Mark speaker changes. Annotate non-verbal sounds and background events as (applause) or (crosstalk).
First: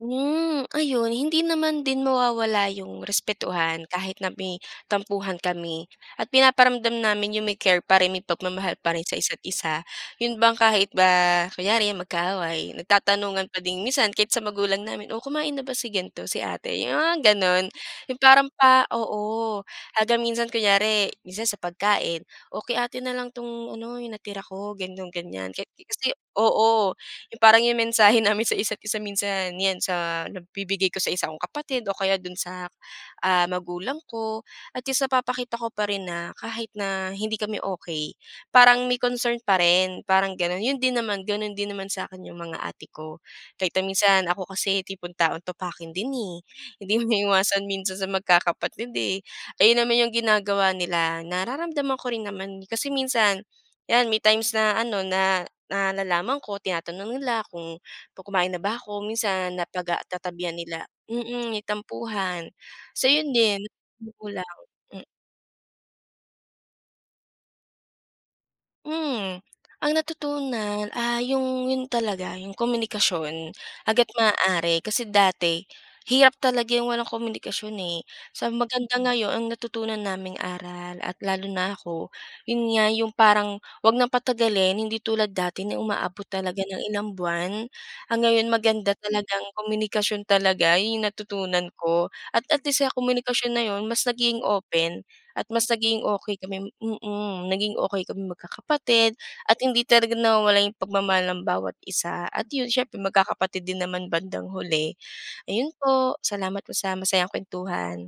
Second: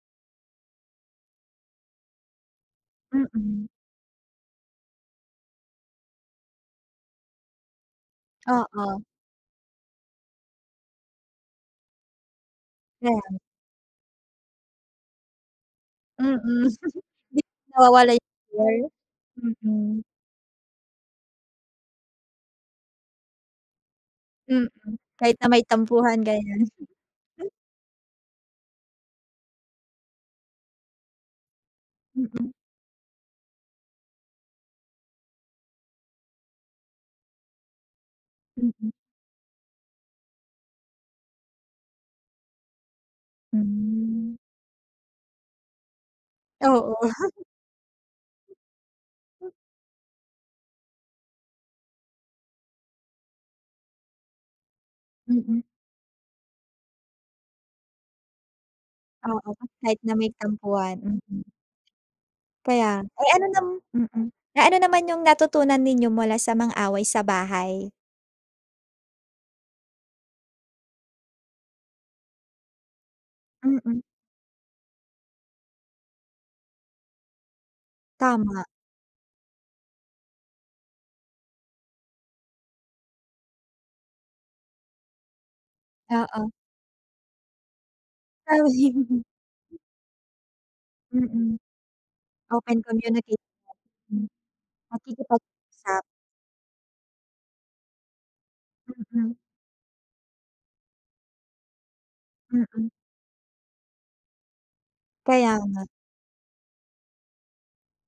Speaker 1: Hmm, ayon hindi naman din mawawala 'yung
Speaker 2: Mm.
Speaker 1: respetuhan kahit na may tampuhan kami at pinaparamdam namin 'yung may care pa rin, may pagmamahal pa
Speaker 2: Oo.
Speaker 1: rin sa isa't isa. 'Yun bang kahit ba kunyari mag-kaaway,
Speaker 2: Ayan.
Speaker 1: nagtatanungan pa din, minsan kahit sa magulang namin, oh kumain na ba si
Speaker 2: Mm,
Speaker 1: gan'to, si ate, 'yung mga
Speaker 2: (chuckles) hindi
Speaker 1: gano'n.
Speaker 2: nawawala
Speaker 1: 'Yung
Speaker 2: 'yung
Speaker 1: parang pa
Speaker 2: care,
Speaker 1: oo
Speaker 2: mm.
Speaker 1: hanggang minsan kunyari, minsan sa pagkain, o kay ate na lang 'tong ano 'yung natira
Speaker 2: Mm,
Speaker 1: ko ganoon,
Speaker 2: kahit na
Speaker 1: ganiyan,
Speaker 2: may
Speaker 1: kasi
Speaker 2: tampuhan ganiyan.
Speaker 1: oo 'yung
Speaker 2: (chuckles)
Speaker 1: parang 'yong mensahe namin sa isa't isa minsan 'yan sa nabibigay ko sa isa kong kapatid o kaya dun
Speaker 2: Mm.
Speaker 1: sa, ah, magulang ko, at least napapakita ko pa rin na kahit na hindi kami okey parang
Speaker 2: Mm.
Speaker 1: may concern pa rin, parang ganun. 'Yun din naman, gano'n din naman sa'kin 'yung mga ate ko. Kahit na minsan
Speaker 2: Hmm.
Speaker 1: ako kasi tipong taong topakin din eh. Hindi
Speaker 2: Oo.
Speaker 1: mo
Speaker 2: (chuckles)
Speaker 1: maiwasan minsan sa magkakapatid eh. Ayun naman 'yung ginagawa nila, nararamdaman ko rin naman. Kasi minsan 'yan may times na ano na
Speaker 2: Mm.
Speaker 1: na nalaman ko tinatanong nila kung kumain na ba ako
Speaker 2: Oo,
Speaker 1: minsan napag
Speaker 2: kahit
Speaker 1: ah
Speaker 2: na may
Speaker 1: tatabihan nila
Speaker 2: tampuhan,
Speaker 1: mm
Speaker 2: mm.
Speaker 1: may tampuhan
Speaker 2: Kaya
Speaker 1: so
Speaker 2: eh
Speaker 1: 'yun
Speaker 2: ano
Speaker 1: din.
Speaker 2: nam mm,
Speaker 1: Magulang,
Speaker 2: eh ano naman
Speaker 1: mm.
Speaker 2: 'yung natutunan ninyo mula sa mga away sa bahay?
Speaker 1: Mhm. Ang natutunan, ah, 'yong 'yon talaga 'yong komunikasyon,
Speaker 2: Mm.
Speaker 1: hanggat maaari. Kasi dati, hirap talaga 'yung walang komunikasyon eh. Sa
Speaker 2: Tama.
Speaker 1: maganda ngayon, ang natutunan naming aral at lalo na ako, 'yun nga 'yung parang, huwag ng patagalin hindi tulad dati na umaabot
Speaker 2: Oo.
Speaker 1: talaga ng ilang buwan, ang ngayon maganda
Speaker 2: Gawin. (chuckles)
Speaker 1: talagang komunikasyon talaga 'yun 'yung
Speaker 2: Mm.
Speaker 1: natutunan ko at at
Speaker 2: Open
Speaker 1: least sa komunikasyon
Speaker 2: communication.
Speaker 1: na 'yun mas naging open at mas
Speaker 2: Nakikipagusap
Speaker 1: naging okey kami mm. Naging okey kaming magkakapatid
Speaker 2: Mhm.
Speaker 1: at hindi talaga nawawala 'yung pagmamahal ng bawat isa at 'yun
Speaker 2: Mm.
Speaker 1: siyempre magkakapatid din naman bandang huli.
Speaker 2: Kaya
Speaker 1: Ayun
Speaker 2: nga.
Speaker 1: po, salamat po sa masayang kuwentuhan.